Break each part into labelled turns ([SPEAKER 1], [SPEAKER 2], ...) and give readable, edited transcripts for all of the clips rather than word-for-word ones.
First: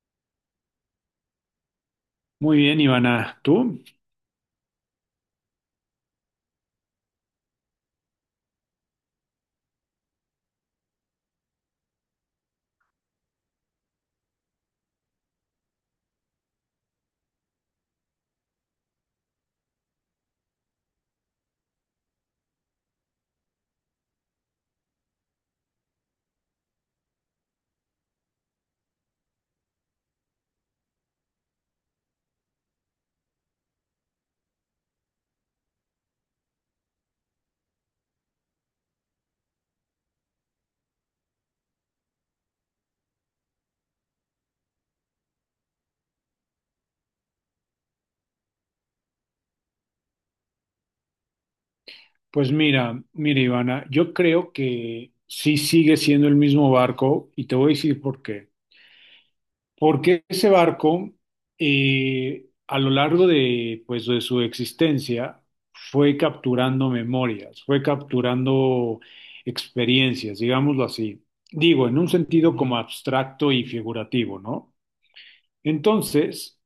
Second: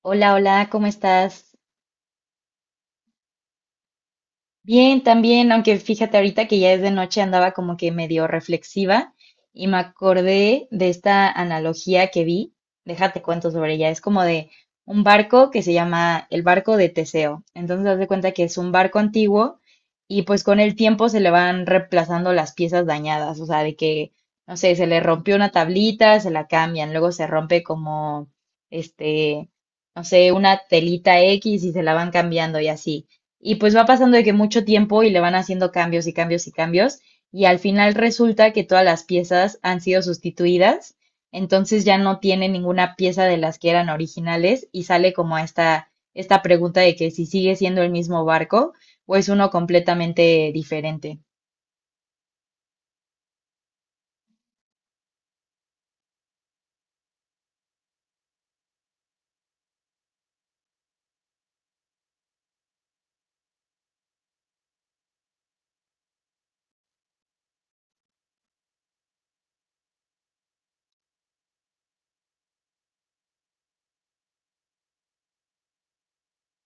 [SPEAKER 1] Hola, hola, ¿cómo estás?
[SPEAKER 2] Muy bien, Ivana. ¿Tú?
[SPEAKER 1] Bien, también, aunque fíjate ahorita que ya es de noche, andaba como que medio reflexiva y me acordé de esta analogía que vi. Déjate cuento sobre ella. Es como de un barco que se llama el barco de Teseo. Entonces, haz de cuenta que es un barco antiguo y pues con el tiempo se le van reemplazando las piezas dañadas. O sea, de que, no sé, se le rompió una tablita, se la cambian, luego se rompe como, este, no sé, una telita X y se la van cambiando y así. Y pues va pasando de que mucho tiempo y le van haciendo cambios y cambios y cambios. Y al final resulta que todas las piezas han sido sustituidas. Entonces ya no tiene ninguna pieza de las que eran originales y sale como esta pregunta de que si sigue siendo el mismo barco o es uno completamente diferente.
[SPEAKER 2] Pues mira, mira, Ivana, yo creo que sí sigue siendo el mismo barco y te voy a decir por qué. Porque ese barco, a lo largo de, pues, de su existencia, fue capturando memorias, fue capturando experiencias, digámoslo así. Digo, en un sentido como abstracto y figurativo, ¿no? Entonces,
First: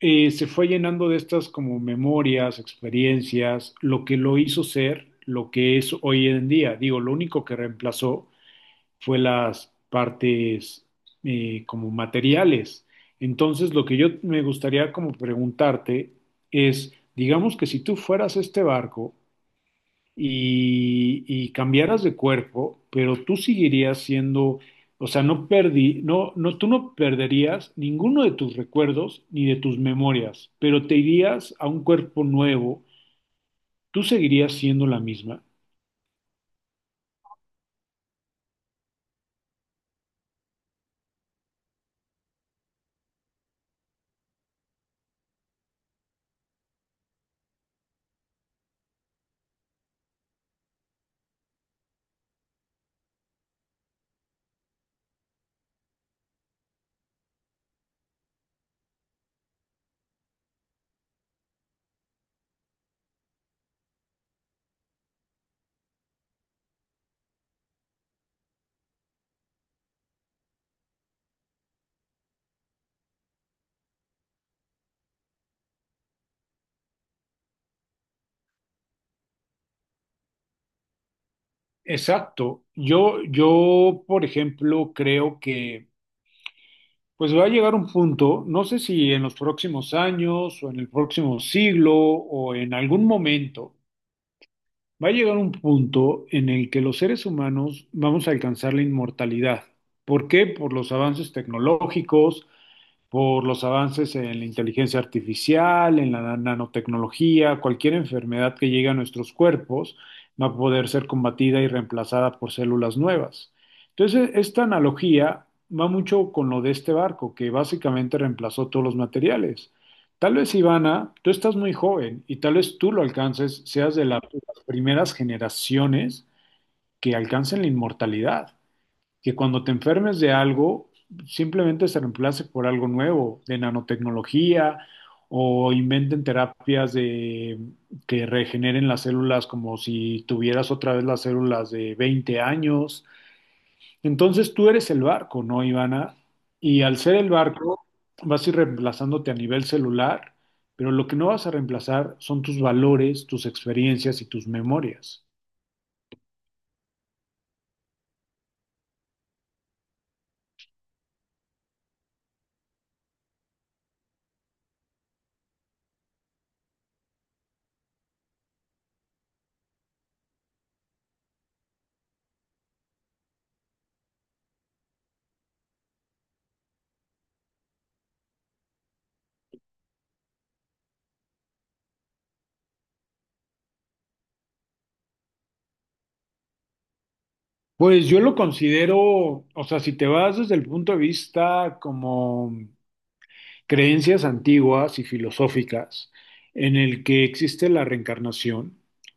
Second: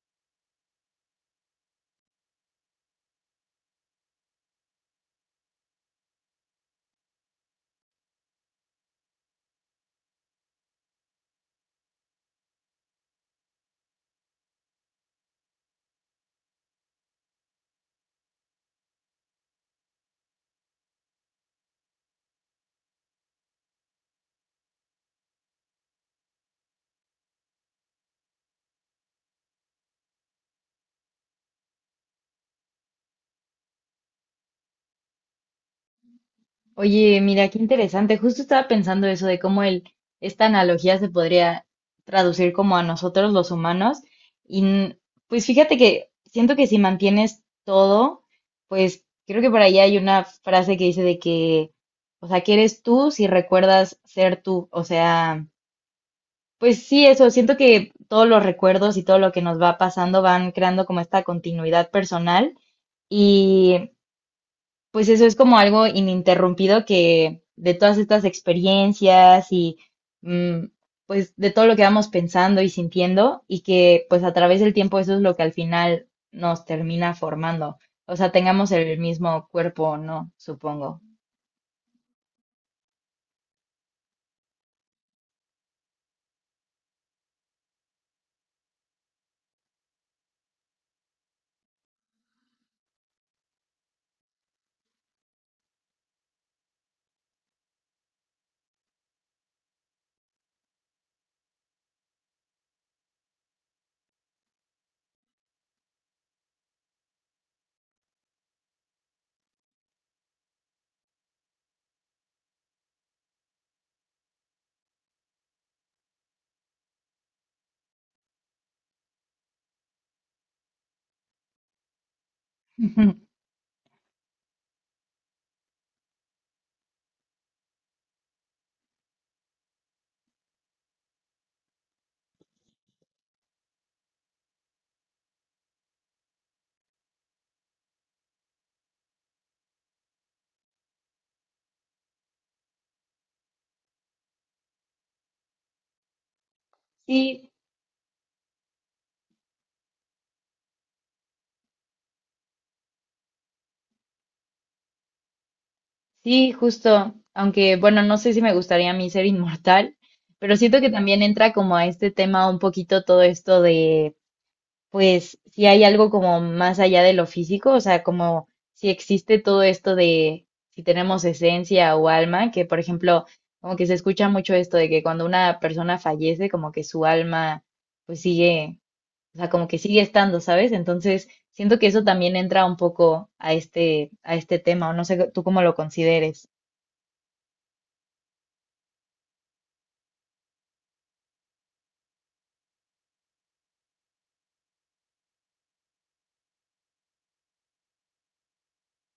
[SPEAKER 2] se fue llenando de estas como memorias, experiencias, lo que lo hizo ser lo que es hoy en día. Digo, lo único que reemplazó fue las partes como materiales. Entonces, lo que yo me gustaría como preguntarte es, digamos que si tú fueras este barco y cambiaras de cuerpo, pero tú seguirías siendo, o sea, no perdí, no, no, tú no perderías ninguno de tus recuerdos ni de tus memorias, pero te irías a un cuerpo nuevo, tú seguirías siendo la misma.
[SPEAKER 1] Oye, mira, qué interesante. Justo estaba pensando eso de cómo el, esta analogía se podría traducir como a nosotros los humanos. Y n- pues fíjate que siento que si mantienes todo, pues creo que por ahí hay una frase que dice de que, o sea, que eres tú si recuerdas ser tú. O sea, pues sí, eso, siento que todos los recuerdos y todo lo que nos va pasando van creando como esta continuidad personal, pues eso es como algo ininterrumpido que de todas estas experiencias y mm, pues de todo lo que vamos pensando y sintiendo y que pues a través del tiempo eso es lo que al final nos termina formando. O sea, tengamos el mismo cuerpo o no, supongo.
[SPEAKER 2] Exacto. Yo, por ejemplo, creo que pues va a llegar un punto, no sé si en los próximos años o en el próximo siglo o en algún momento. Va a llegar un punto en el que los seres humanos vamos a alcanzar la inmortalidad. ¿Por qué? Por los avances tecnológicos, por los avances en la inteligencia artificial, en la nanotecnología, cualquier enfermedad que llegue a nuestros cuerpos va a poder ser combatida y reemplazada por células nuevas. Entonces, esta analogía va mucho con lo de este barco, que básicamente reemplazó todos los materiales. Tal vez, Ivana, tú estás muy joven y tal vez tú lo alcances, seas de las primeras generaciones que alcancen la inmortalidad, que cuando te enfermes de algo, simplemente se reemplace por algo nuevo, de nanotecnología, o inventen terapias de, que regeneren las células como si tuvieras otra vez las células de 20 años. Entonces tú eres el barco, ¿no, Ivana? Y al ser el
[SPEAKER 1] Sí,
[SPEAKER 2] barco, vas a ir reemplazándote a nivel celular, pero lo que no vas a reemplazar son tus valores, tus experiencias y tus memorias.
[SPEAKER 1] sí, justo. Aunque bueno, no sé si me gustaría a mí ser inmortal, pero siento que también entra como a este tema un poquito todo esto de pues si hay algo como más allá de lo físico, o sea, como si existe todo esto de si tenemos esencia o alma, que por ejemplo, como que se escucha mucho esto de que cuando una persona fallece, como que su alma pues sigue, o sea, como que sigue estando, ¿sabes? Entonces, siento que eso también entra un poco a este tema, o no sé tú cómo lo consideres.
[SPEAKER 2] Pues yo lo considero, o sea, si te vas desde el punto de vista como creencias antiguas y filosóficas en el que existe la reencarnación,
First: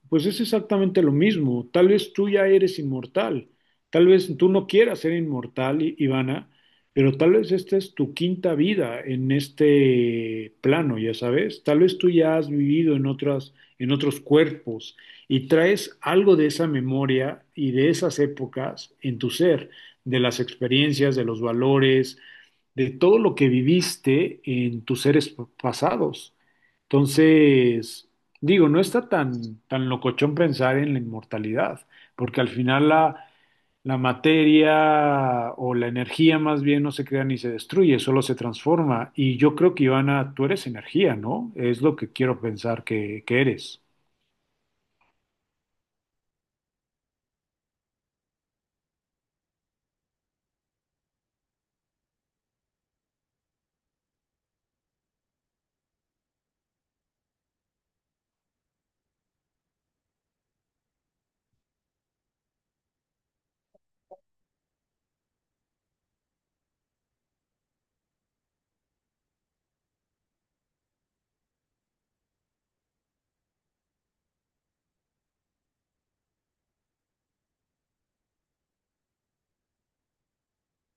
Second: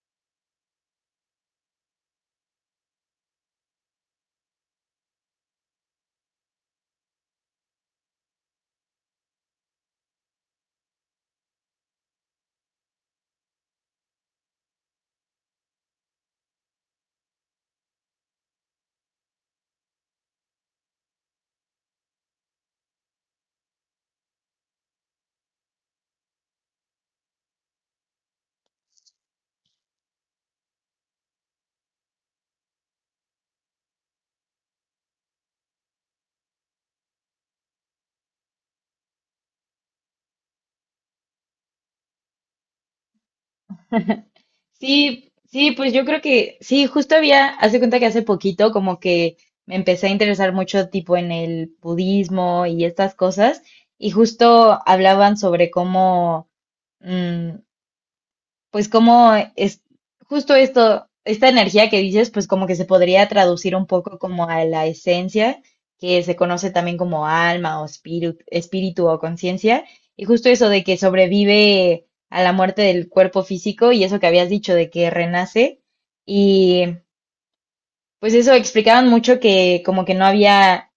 [SPEAKER 2] pues es exactamente lo mismo. Tal vez tú ya eres inmortal, tal vez tú no quieras ser inmortal, Ivana, pero tal vez esta es tu quinta vida en este plano, ya sabes. Tal vez tú ya has vivido en otras, en otros cuerpos y traes algo de esa memoria y de esas épocas en tu ser, de las experiencias, de los valores de todo lo que viviste en tus seres pasados. Entonces, digo, no está tan, tan locochón pensar en la inmortalidad, porque al final la, la materia o la energía más bien no se crea ni se destruye, solo se transforma. Y yo creo que, Ivana, tú eres energía, ¿no? Es lo que quiero pensar que eres.
[SPEAKER 1] Sí, sí, pues yo creo que sí, justo había, hace cuenta que hace poquito como que me empecé a interesar mucho tipo en el budismo y estas cosas, y justo hablaban sobre cómo, mm, pues como es justo esto, esta energía que dices, pues como que se podría traducir un poco como a la esencia, que se conoce también como alma o espíritu, espíritu o conciencia, y justo eso de que sobrevive a la muerte del cuerpo físico y eso que habías dicho de que renace, y pues eso explicaban mucho que como que no había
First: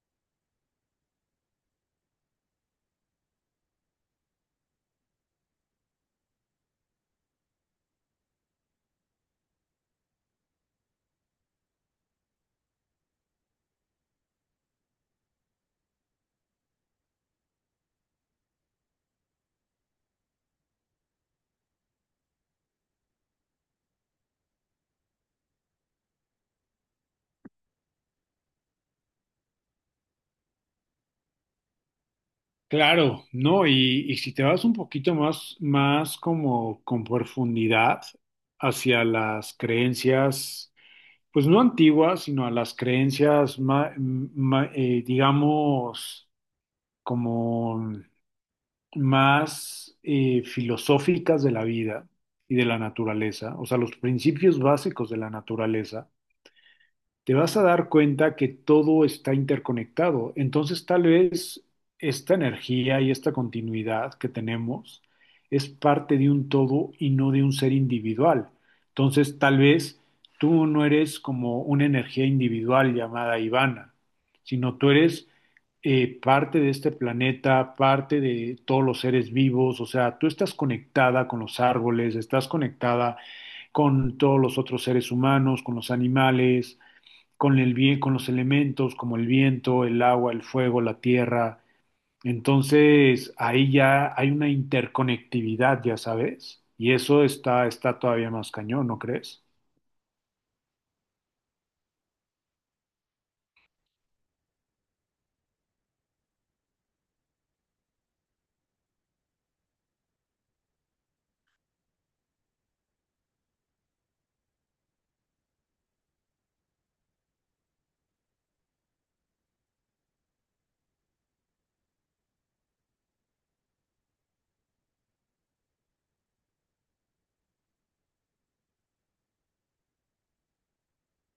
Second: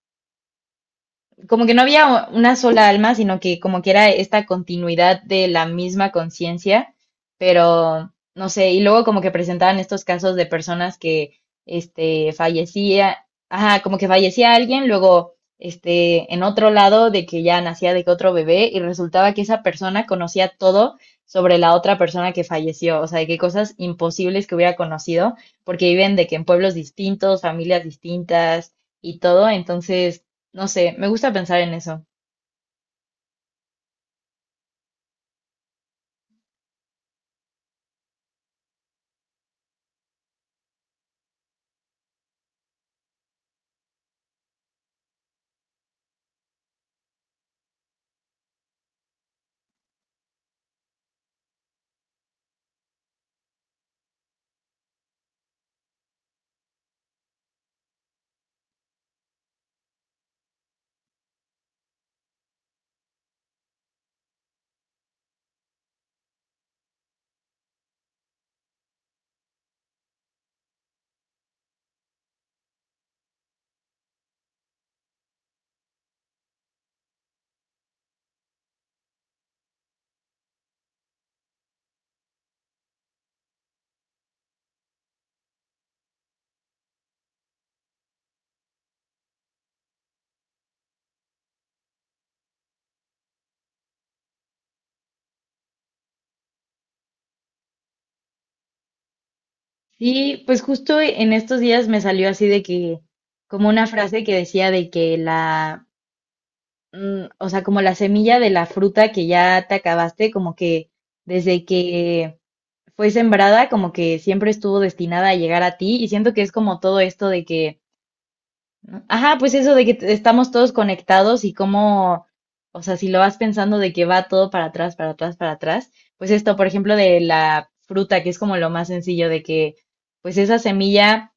[SPEAKER 1] como que no había una sola alma, sino que como que era esta continuidad de la misma conciencia, pero no sé, y luego como que presentaban estos casos de personas que este fallecía, ajá, como que fallecía alguien, luego este en otro lado de que ya nacía de que otro bebé y resultaba que esa persona conocía todo sobre la otra persona que falleció, o sea, de qué cosas imposibles que hubiera conocido, porque viven de que en pueblos distintos, familias distintas y todo, entonces no sé, me gusta pensar en eso.
[SPEAKER 2] Claro. No, y si te vas un poquito más, más como con profundidad hacia las creencias, pues no antiguas, sino a las creencias, digamos, como más filosóficas de la vida y de la naturaleza, o sea, los principios básicos de la naturaleza, te vas a dar cuenta que todo está interconectado. Entonces, tal vez esta energía y esta continuidad que tenemos es parte de un todo y no de un ser individual. Entonces, tal vez tú no eres como una energía individual llamada Ivana, sino tú eres parte de este planeta, parte de todos los seres vivos, o sea, tú estás conectada con los árboles, estás conectada con todos los otros seres humanos, con los animales, con con los elementos como el viento, el agua, el fuego, la tierra. Entonces, ahí ya hay una interconectividad, ya sabes, y eso está, está todavía más cañón, ¿no crees?
[SPEAKER 1] Y pues justo en estos días me salió así de que, como una frase que decía de que la, o sea, como la semilla de la fruta que ya te acabaste, como que desde que fue sembrada, como que siempre estuvo destinada a llegar a ti. Y siento que es como todo esto de que ¿no? Ajá, pues eso de que estamos todos conectados y cómo, o sea, si lo vas pensando de que va todo para atrás, para atrás, para atrás, pues esto, por ejemplo, de la fruta, que es como lo más sencillo de que, pues esa semilla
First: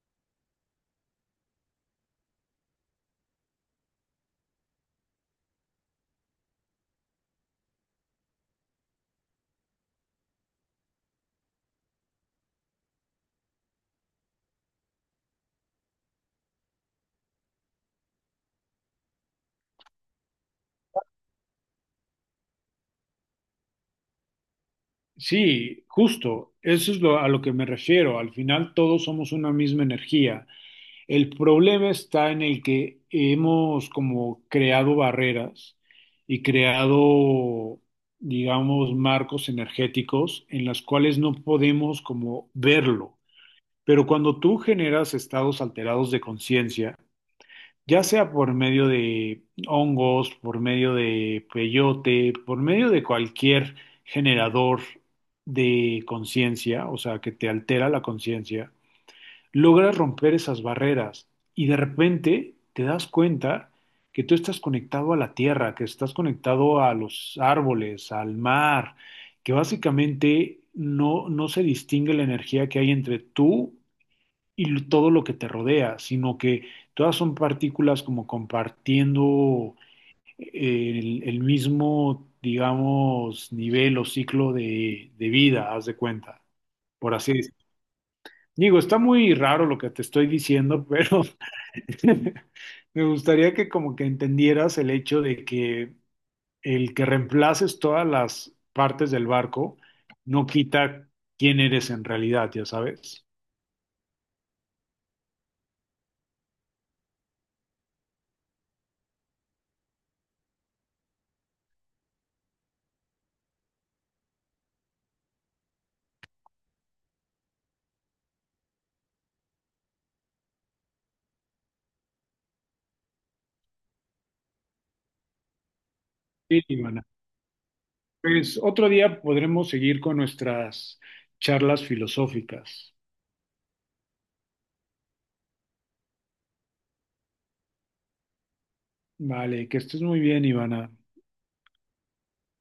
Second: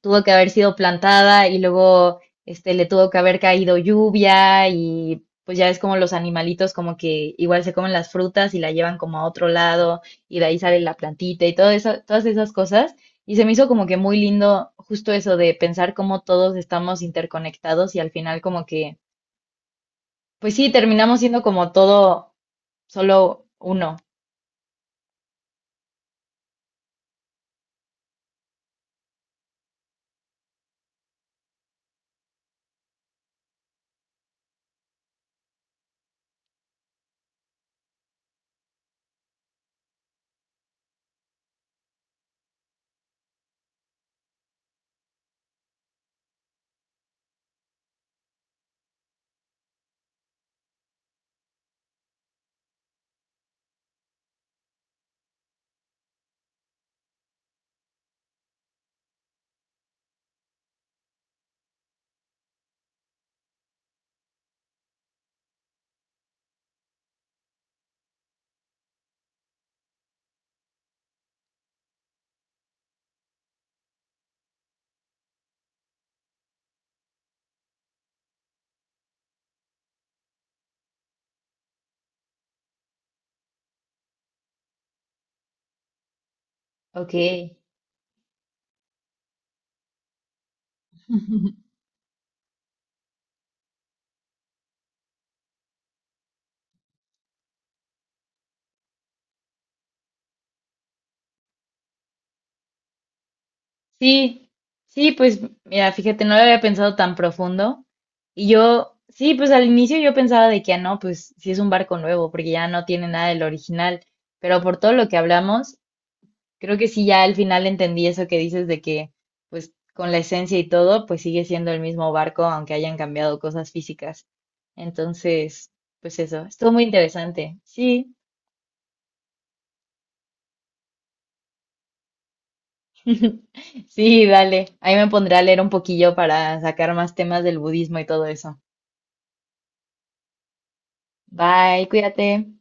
[SPEAKER 1] tuvo que haber sido plantada y luego le tuvo que haber caído lluvia y pues ya es como los animalitos como que igual se comen las frutas y la llevan como a otro lado y de ahí sale la plantita y todo eso, todas esas cosas. Y se me hizo como que muy lindo justo eso de pensar cómo todos estamos interconectados y al final como que, pues sí, terminamos siendo como todo solo uno.
[SPEAKER 2] Sí, justo, eso es lo, a lo que me refiero. Al final todos somos una misma energía. El problema está en el que hemos como creado barreras y creado, digamos, marcos energéticos en las cuales no podemos como verlo. Pero cuando tú generas estados alterados de conciencia, ya sea por medio de hongos, por medio de peyote, por medio de cualquier generador de conciencia, o sea, que te altera la conciencia, logras romper esas barreras y de repente te das cuenta que tú estás conectado a la tierra, que estás conectado a los árboles, al mar, que básicamente no, no se distingue la energía que hay entre tú y todo lo que te rodea, sino que todas son partículas como compartiendo el mismo, digamos, nivel o ciclo de vida, haz de cuenta,
[SPEAKER 1] Ok.
[SPEAKER 2] por así decirlo. Digo, está muy raro lo que te estoy diciendo, pero me gustaría que como que entendieras el hecho de que el que reemplaces todas las partes del barco no quita quién eres en realidad, ya sabes.
[SPEAKER 1] Sí, sí, pues mira, fíjate, no lo había pensado tan profundo. Y yo, sí, pues al inicio yo pensaba de que, ah, no, pues sí es un barco nuevo, porque ya no tiene nada del original. Pero por todo lo que hablamos, creo que sí ya al final entendí eso que dices de que, pues con la esencia y todo, pues sigue siendo el mismo barco, aunque hayan cambiado cosas físicas. Entonces, pues eso,
[SPEAKER 2] Sí,
[SPEAKER 1] estuvo muy
[SPEAKER 2] Ivana.
[SPEAKER 1] interesante. Sí,
[SPEAKER 2] Pues otro día podremos seguir con nuestras charlas filosóficas.
[SPEAKER 1] sí, dale. Ahí me pondré a leer un poquillo para sacar más temas del budismo y todo eso.
[SPEAKER 2] Vale, que estés muy bien, Ivana.
[SPEAKER 1] Bye, cuídate.